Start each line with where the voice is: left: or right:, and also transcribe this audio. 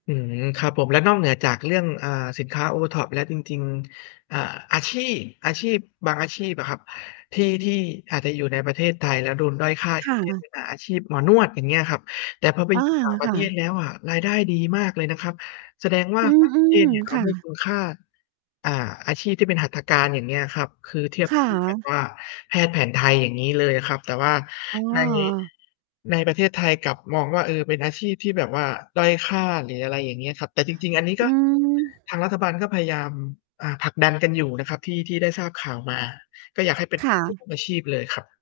left: อืม ครับผม แล้วนอกเหนือจากเรื่อง อ่า สินค้า OTOP แล้ว จริง ๆ อ่า อาชีพ อาชีพบางอาชีพอะครับที่ ที่อาจจะอยู่ในประเทศไทยแล้วโดนด้อยค่า
right: ค
left: อย่า
right: ่
left: งเช่น
right: ะ
left: อ่า อาชีพหมอนวด อย่างเงี้ยครับ แต่พอไป
right: อา
left: อยู่ ต่างปร
right: ค
left: ะเ
right: ่
left: ทศ
right: ะ
left: แล้วอะ รายได้ดีมากเลยนะครับ แสดงว่า
right: อื
left: ต่าง ประเทศ
right: ม
left: เนี่ยเข
right: ๆ ค
left: า
right: ่
left: ให้
right: ะ
left: คุณค่า อ่า อาชีพที่เป็นหัตถการ อย่างเงี้ยครับ คือ เทียบ
right: ค่
left: เท่าแบบว
right: ะ
left: ่า แพทย์แผนไทย อย่างงี้เลยครับ แต่ว่า
right: อ๋
left: ใน
right: อ
left: ในประเทศไทยกลับมองว่า เออ เป็นอาชีพที่แบบว่าด้อยค่าหรืออะไรอย่างเงี้ยครับ แต่จริง ๆ อันนี้
right: อ
left: ก
right: ื
left: ็
right: ม
left: ทางรัฐบาลก็พยายาม อ่า ผลักดันกันอยู่นะครับ ที่ ที่ได้ทราบข่าวมา ก็อยากให้เป็น
right: ค่ะ
left: [unintelligible] อาชีพเลยครับ